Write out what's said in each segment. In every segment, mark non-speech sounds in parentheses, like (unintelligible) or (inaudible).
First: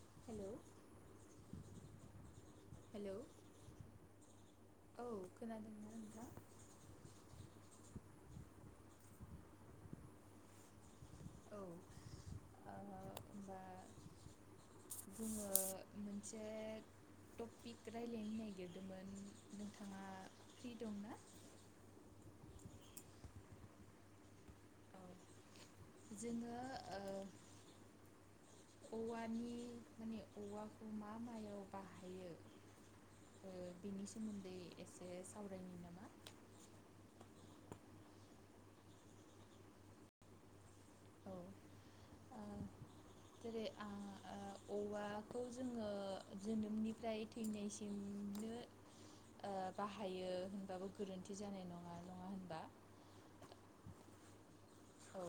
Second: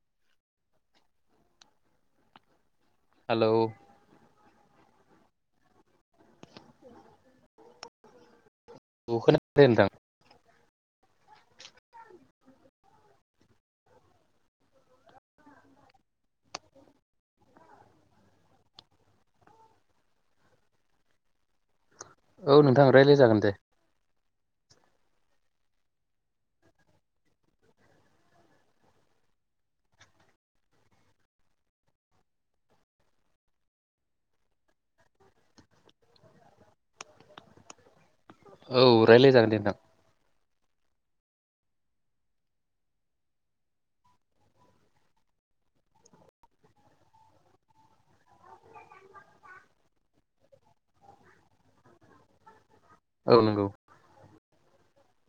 हेल' hello औ खोनादोंना नोंथां? औ खोनादों दे नोंथां। औ ओ होमबा जोङो मोनसे टपिक रायलायनो नागिरदोंमोन नोंथाङा फ्रि दंना? औ नोंथां रायज्लाय जागोन दे। औ जोङो ओ औवानि माने औवाखौ मा मायाव बाहायो ओ बेनि सोमोन्दै एसे सावरायनि नामा? औ रायलाय जागोन दे नोंथां। औ ओ जेरै आ ओ औवाखौ जोङो जोनोमनिफ्राय थैनायसिमनो ओ बाहायो होनबाबो गोरोन्थि जानाय नङा। नङा होनबा? औ नंगौ। औ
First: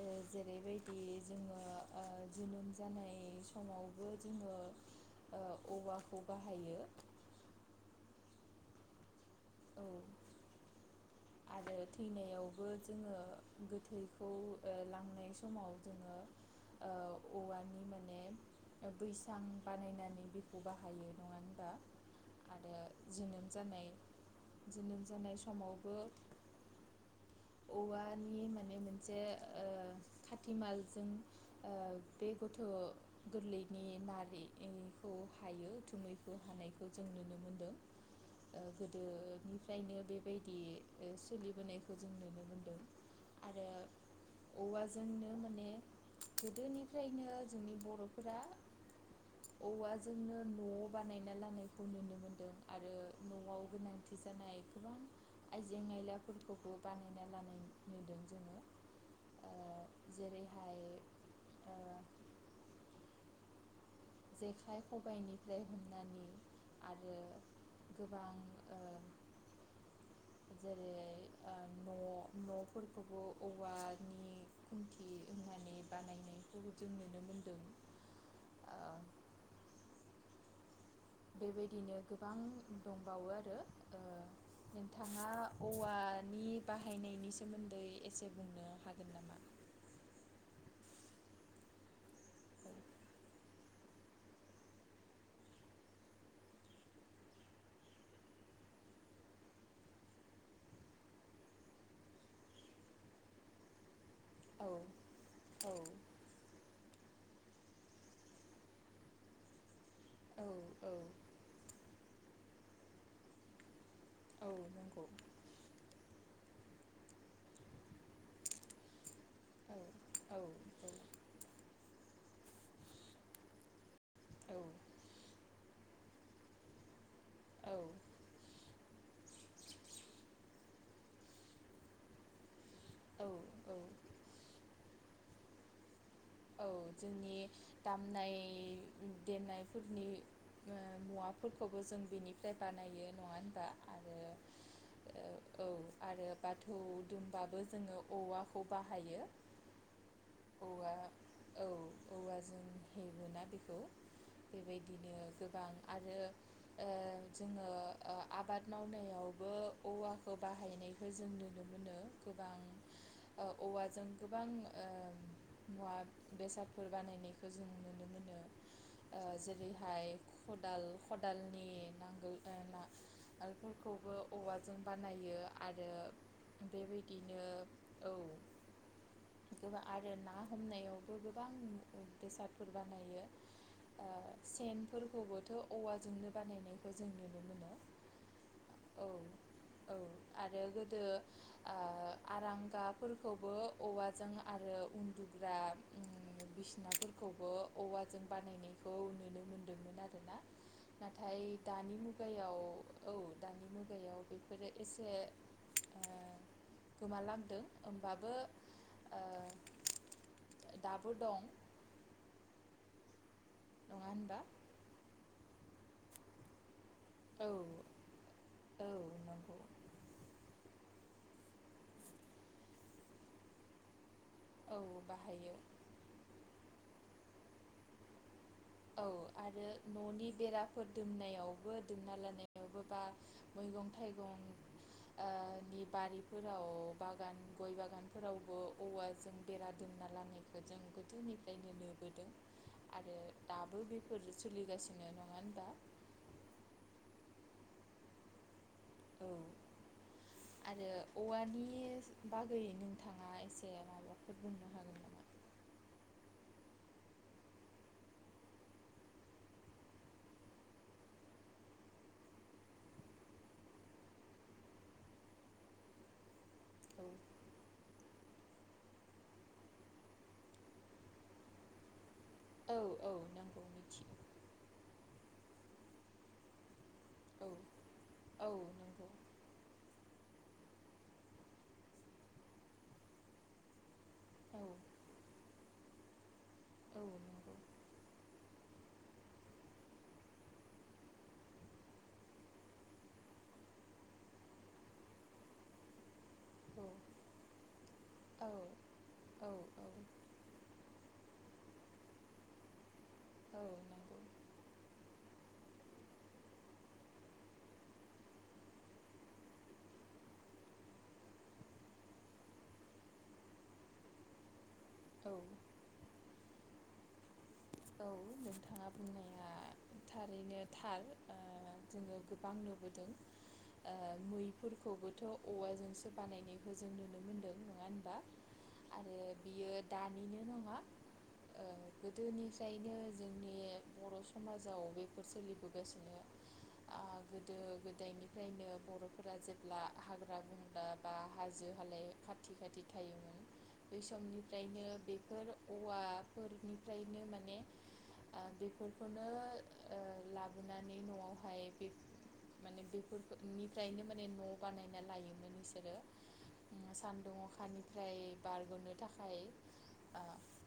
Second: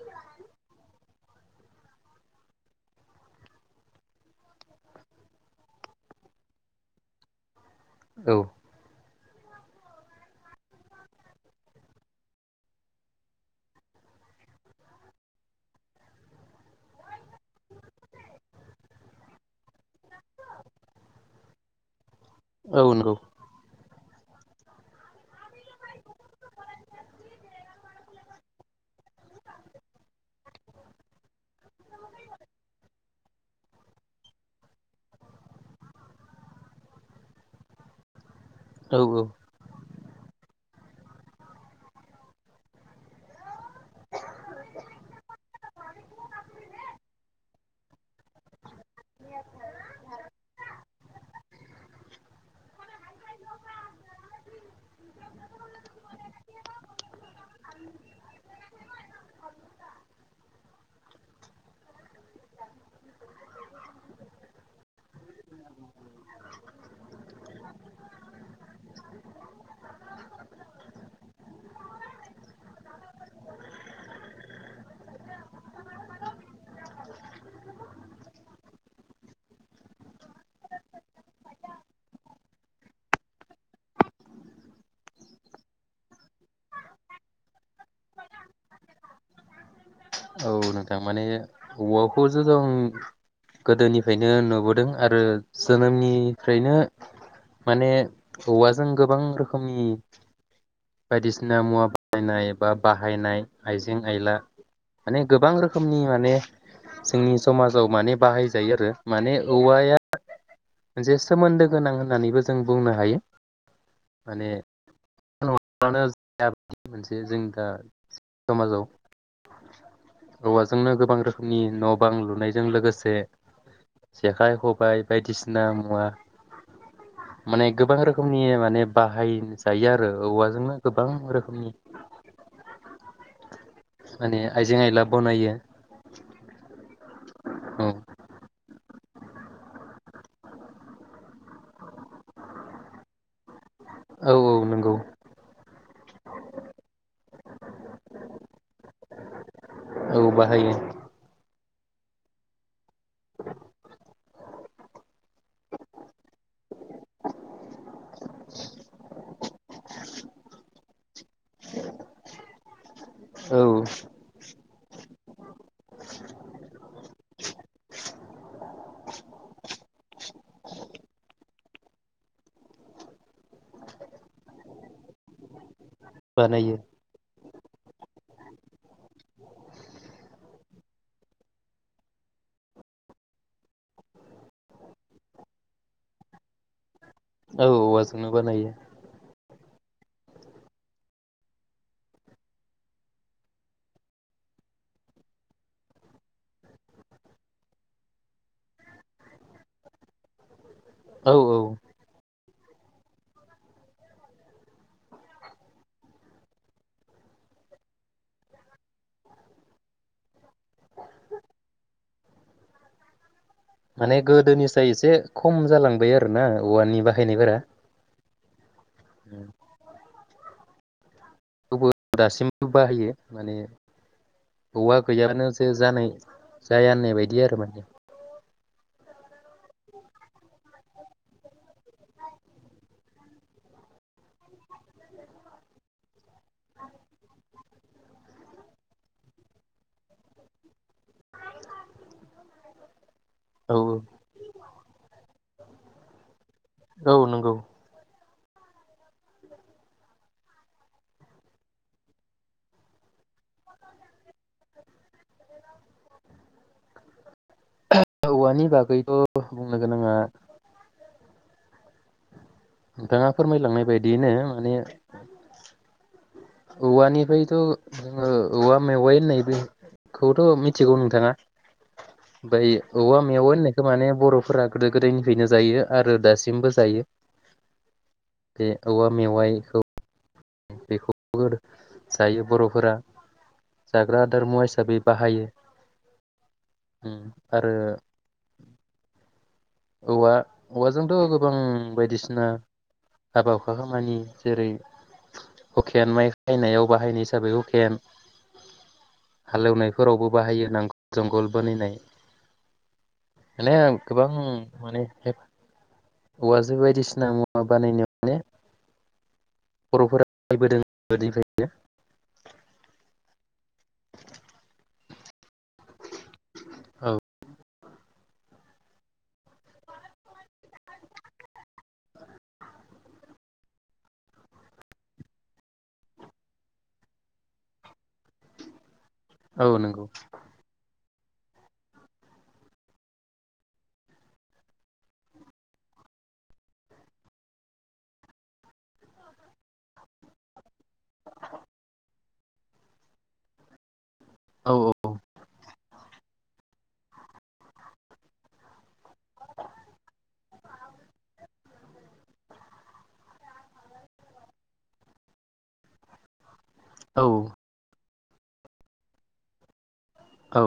ओ जेरैबायदि जोङो ओ जोनोम जानाय समावबो जोङो ओ औवाखौ बाहायो। औ औ आरो थैनायावबो जोङो गोथैखौ ओ लांनाय समाव जोङो ओ औवानि माने बैसां बानायनानै बेखौ बाहायो नङा होनबा आरो औ नंगौ जोनोम जानाय जोनोम जानाय समावबो औवानि माने मोनसे ओ खाथिमालजों ओ बे गथ' गोरलैनि नारिखौ हायो उथुमैखौ हानायखौ जों नुनो मोनदों। ओ औ गोदोनिफ्रायनो बेबायदि ओ सोलिबोनायखौ जों नुनो मोनदों आरो औवाजोंनो माने गोदोनिफ्रायनो जोंनि बर'फोरा औवाजोंनो न' बानायना लानायखौ नुनो मोनदों आरो न'आव गोनांथि जानाय गोबां आइजें आयलाफोरखौबो बानायना लानाय नुदों जोङो ओ जेरैहाय ओ (unintelligible) जेखाइ खबाइनिफ्राय हमनानै आरो गोबां ओ जेरै ओ न' न'फोरखौबो औवानि खुन्थि होनानै बानायनायखौ जों नुनो मोनदों। बेबायदिनो गोबां दंबावो आरो ओ नोंथाङा औवानि बाहायनायनि सोमोन्दै एसे बुंनो हागोन नामा? औ नोंथां माने औवाखौ जो जों गोदोनिफ्रायनो नुबोदों आरो जोनोमनिफ्रायनो माने औवाजों गोबां रोखोमनि बायदिसिना मुवा (inaudible) बाहायनाय बा बाहायनाय आइजें आइला औ माने गोबां औ रोखोमनि माने जोंनि समाजाव माने बाहायजायो आरो माने औवाया औ औ मोनसे सोमोन्दो गोनां होननानैबो जो जों बुंनो हायो। औ माने नंगौ (inaudible) (unintelligible) मोनसे जों दा समाजाव औ औ औवाजोंनो गोबां रोखोमनि न' बां लु नायजों लोगोसे जेखाइ खबाइ बायदिसिना मुवा माने औ गोबां रोखोमनि माने बाहाय जायो आरो औवाजोंनो गोबां रोखोमनि। औ औ। माने आइजें आयला बनायो। औ जोंनि औ दामनाय देनायफोरनि ओ मुवाफोरखौबो जों बेनिफ्राय बानायो। नङा होनबा? आरो औ औ नंगौ ओ औ आरो बाथौ दुमबाबो जोङो औवाखौ बाहायो औ बाहायो औवा औ औवा जों हेबोना बेखौ बेबायदिनो। गोबां आरो ओ जोङो ओ आबाद मावनायावबो औवाखौ बाहायनायखो जों नुनो मोनो गोबां। ओ औ औवाजों गोबां ओ मुवा बेसादफोर बानायनायखो जों नुनो मोनो। ओ जेरैहाय खदाल खदालनि नांगोल ओ नां गोलफोरखौबो औवाजों बानायो आ रो बानायो बेबायदिनो औ गोबां आरो ना हमनायाव बो गोबां बेसादफोर बानायो ओ सेनफोरखौबोथ' औवाजोंनो बानायनायखौ जों नुनो मोनो औ औवाजोंनो बानायो। औ औ आरो गोदो ओ आरांगाफोरखौबो औवाजों आरो उन्दुग्रा बिसनाफोरखौबो औवाजों बानायनायखौ नुनो मोनदोंमोन आरोना। औ नाथाय औ दानि मुगायाव औ दानि मुगायाव बेफोरो एसे ओ गोमालांदों ओमबाबो ओ दाबो दं। नङा माने होनबा गोदोनिसाय एसे खम जालांबाय आरो ना औवानि औ बाहायनायफोरा औ थेवबो नंगौ। खौबो दासिमबो बाहायो माने औ औवा गैयाबानो बाहायो जे जानाय जाया होननाय बायदि आरो माने। औ आरो न'नि बेराफोर दुमनायावबो दोमना लानायावबो बा मैगं थाइगं ओ नि बारिफोराव बागान गय बागानफोरावबो औवाजों बेरा दुमना लानायखो जों गोदोनिफ्रायनो नुबोदों आरो औ दाबो बेफोरो सोलिगासिनो नङा होनबा। औ नंगौ। औ आरो औवानि बागै नोंथाङा एसे माबाफोर बुंनो हागोन नामा? औवानि बागैबो बुंनो गोनाङा नोंथाङा फोरमायलांनाय बायदियैनो माने औ औवानिफ्रायथ' जोङो औवा मेवाइ होननाय बेखौथ' मिथिगौ नोंथाङा। ओमफ्राय औ औ औवा मेवाइ नंगौ होननायखौ माने मिथियो बर'फोरा गोदो गोदायनिफ्रायनो जायो आरो दासिमबो जायो। औ औ बे औवा नंगौ मेवाइखौ बेखौबो जायो बर'फोरा जाग्रा आदार मुवा औ हिसाबै बाहायो। औ उम नंगौ आरो औवा औवाजोंथ' गोबां बायदिसिना हाबा हुखा खामानि जेरै हुखेन माइ औ खायनायाव बाहायनाय हिसाबै हुखेन औ हालेवनायफोरावबो बाहायो नां जंगल बानायनाय औ (unintelligible) नंगौ गोबां (unintelligible) औवाजों बायदिसिना मुवा बानायनो माने बर'फोरा (unintelligible) गोदोनिफ्रायनो। औ औ औ नोंथाङा बुंनाया थारैनो थार ओ जोङो गोबां नुबोदों ओ मैफोरखौबोथ' औवाजोंसो बानायनायखौ जों नुनो मोनदों नङा होनबा आरो औ बियो नंगौ दानिनो नङा ओ गोदोनि बेखायनो जोंनि बर' समाजाव बेफोर सोलिबोगासिनो आ गोदो गोदायनिफ्रायनो बर'फोरा जेब्ला हाग्रा बंग्रा बा हाजो हालाय खा खाथि खाथि थायोमोन बै औ समनिफ्रायनो बेफोर औवाफोरनिफ्रायनो माने माने ओ बेफोरखौनो लाबोनानै ओ न'आवहाय माने बेनिफ्रायनो माने न' बानायना लायोमोन बिसोरो औ सान्दुं अखानि ओमफ्राय बारग'नो थाखाय औ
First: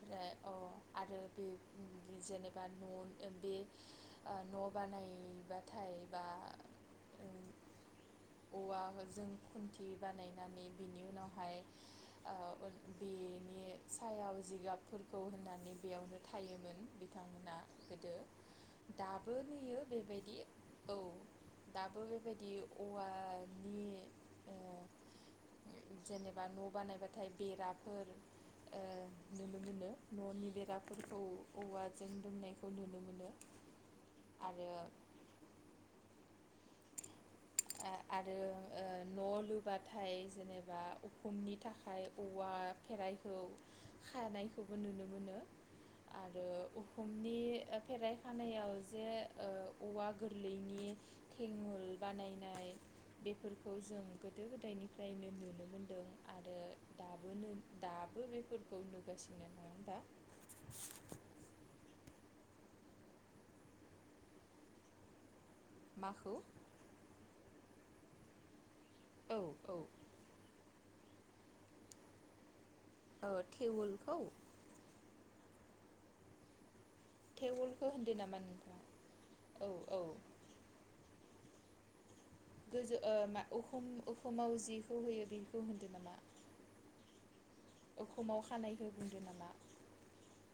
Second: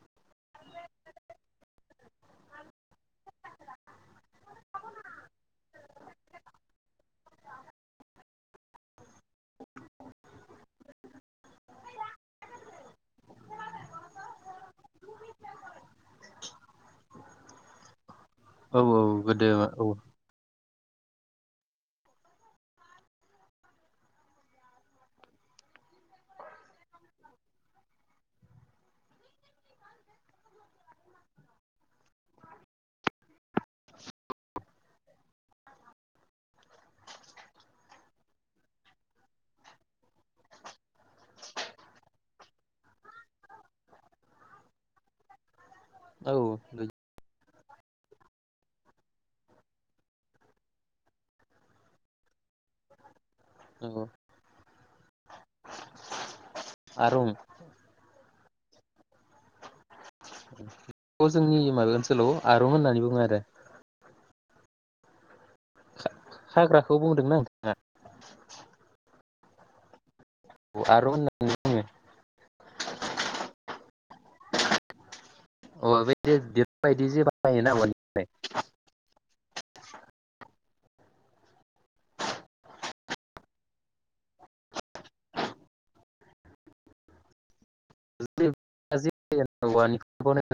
ओमफ्राय अ आरो बे जेनेबा न' बे न' बानायबाथाय ओं औवाजों खुन्थि बानायनानै बिनि उनावहाय ओ बिनि सायाव जिगाब खौ होननानै बेयावनो थायोमोन बिथांमोनहा गोदो औ दाबो गोदो औ होयो बेबायदि औ दाबो बेबायदि औवानि जेनेबा न' बानायबाथाय बेराफोर ओ नुनो मोनो न'नि बेराफोरखौ औवाजों दुमनायखौ नुनो मोनो आरो आरो न' लुबाथाय जेनेबा उखुमनि थाखाय औवा फेराइखौ खानायखौबो नुनो मोनो औ आरो उखुमनि फेराइ खानायाव जे औवा गोरलैनि थेवल बानायनाय बेफोरखौ जों नंगौ गोदो गोदायनि फ्रायनो नुनो मोन्दों आरो आरं दाबोनो दाबो बे फोरखौ नुगासिनो ना दा बे जोंनि माबा ओनसोलाव आरुं होननानै बुङो आरो मा हाग्राखौ बुंदोंना नोंथाङा? औ औ आरुं होननानै बुङो औ थेवलखौ अब (unintelligible) थेवलखौ होनदो नामा नोंथाङा औ औ गोजौ ओ मा उखुम उखुमाव जिखौ होयो बेखौ होनदों नामा उखुमाव खानायखौ बुंदो औवानिफ्राय नामा? बानायनाय खोनादों।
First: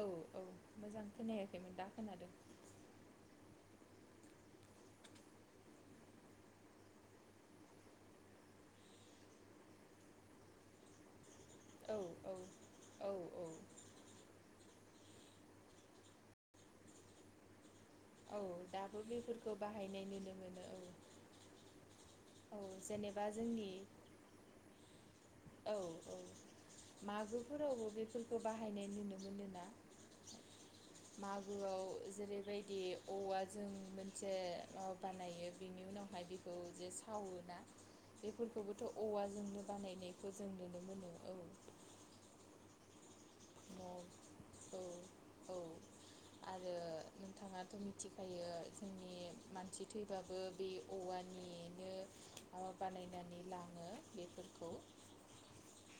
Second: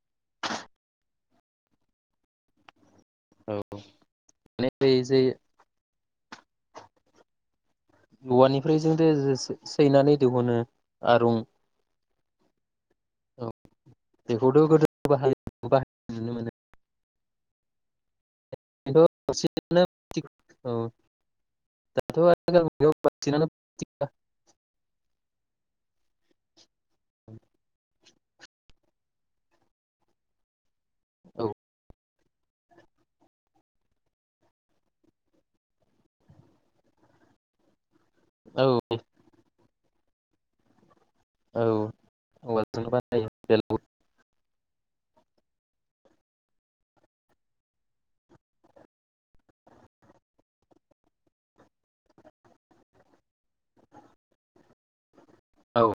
औ औ मोजां खोनायाखैमोन दां खोनादों बे जे औवानिफ्राय जों दे सैनानै दिहुनो आरुं औ औ बेखौथ' गोदो (unintelligible) नुनो मोनो औ दाबो खिन्थु बेफोरखौ बांसिनानो बाहायनाय नुनो मोनो औ औ दाथ' औ आथिखाल मुगायाव जेनेबा बांसिनानो जोंनि औ औ मागोफोरावबो बेफोरखौ बाहायनाय नुनो मोनो ना औ मागोआव जेरैबायदि औवा जों मोनसे माबा बानायो बेनि उनावहाय बेखौ जे सावो ना औ बेफोरखौबोथ' औवाजोंनो बानायनायखौ जों नुनो मोनो औ औवाजोंनो बानायो मब औ औ आरो नोंथाङाथ' मिथिखायो जोंनि मानसि थैबाबो बे औवानिनो माबा बानायनानै लाङो बेफोरखौ औ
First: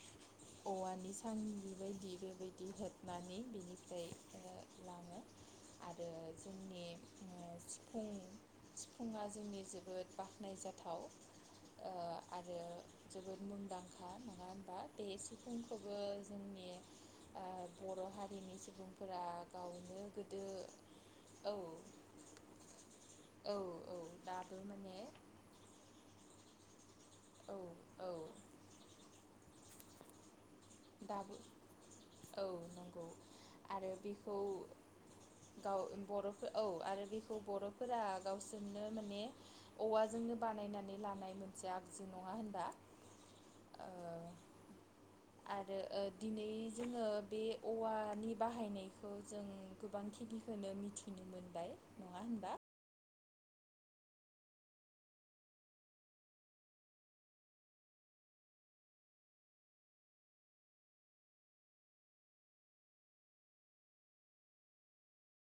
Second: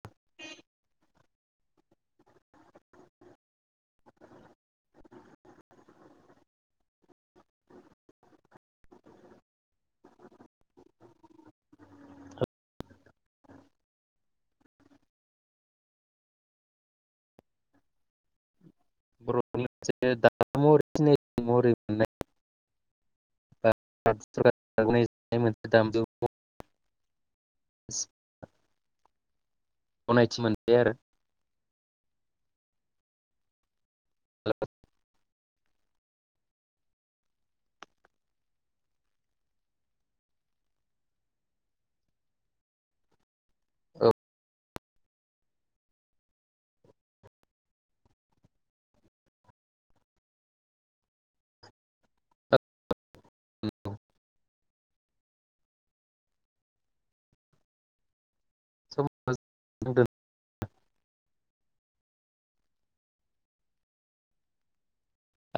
औवानि सांगि बायदि बेबायदि हबनानै बेनिफ्राय लाङो आरो जोंनि सिफुं सिफुंआ जोंनि जोबोद बाखनाय जाथाव आरो जोबोद मुंदांखा नङा होनबा। बे सिफुंखौबो जोंनि ओ बर' हारिनि सुबुंफोरा बर'नि गावनो मोनसे गोदो दामजु महरै सिनायथि औ महरै मोननाय औ बा औ दाबो सरकार माने गनायजानाय मोनसे दामजु औ औ (inaudible) गनायथि मोनो दाबो औ नंगौ आरो बेखौ गाव बर'फोर औ आरो बेखौ बर'फोरा गावसोरनो माने औवाजोंनो बानायनानै लानाय मोनसे आगजु नङा होनबा। ओ आरो ओ दिनै जोङो बे औवानि बाहायनायखौ जों गोबां खिनिखोनो मिथिनो मोनबाय नङा होनबा। (unintelligible) औ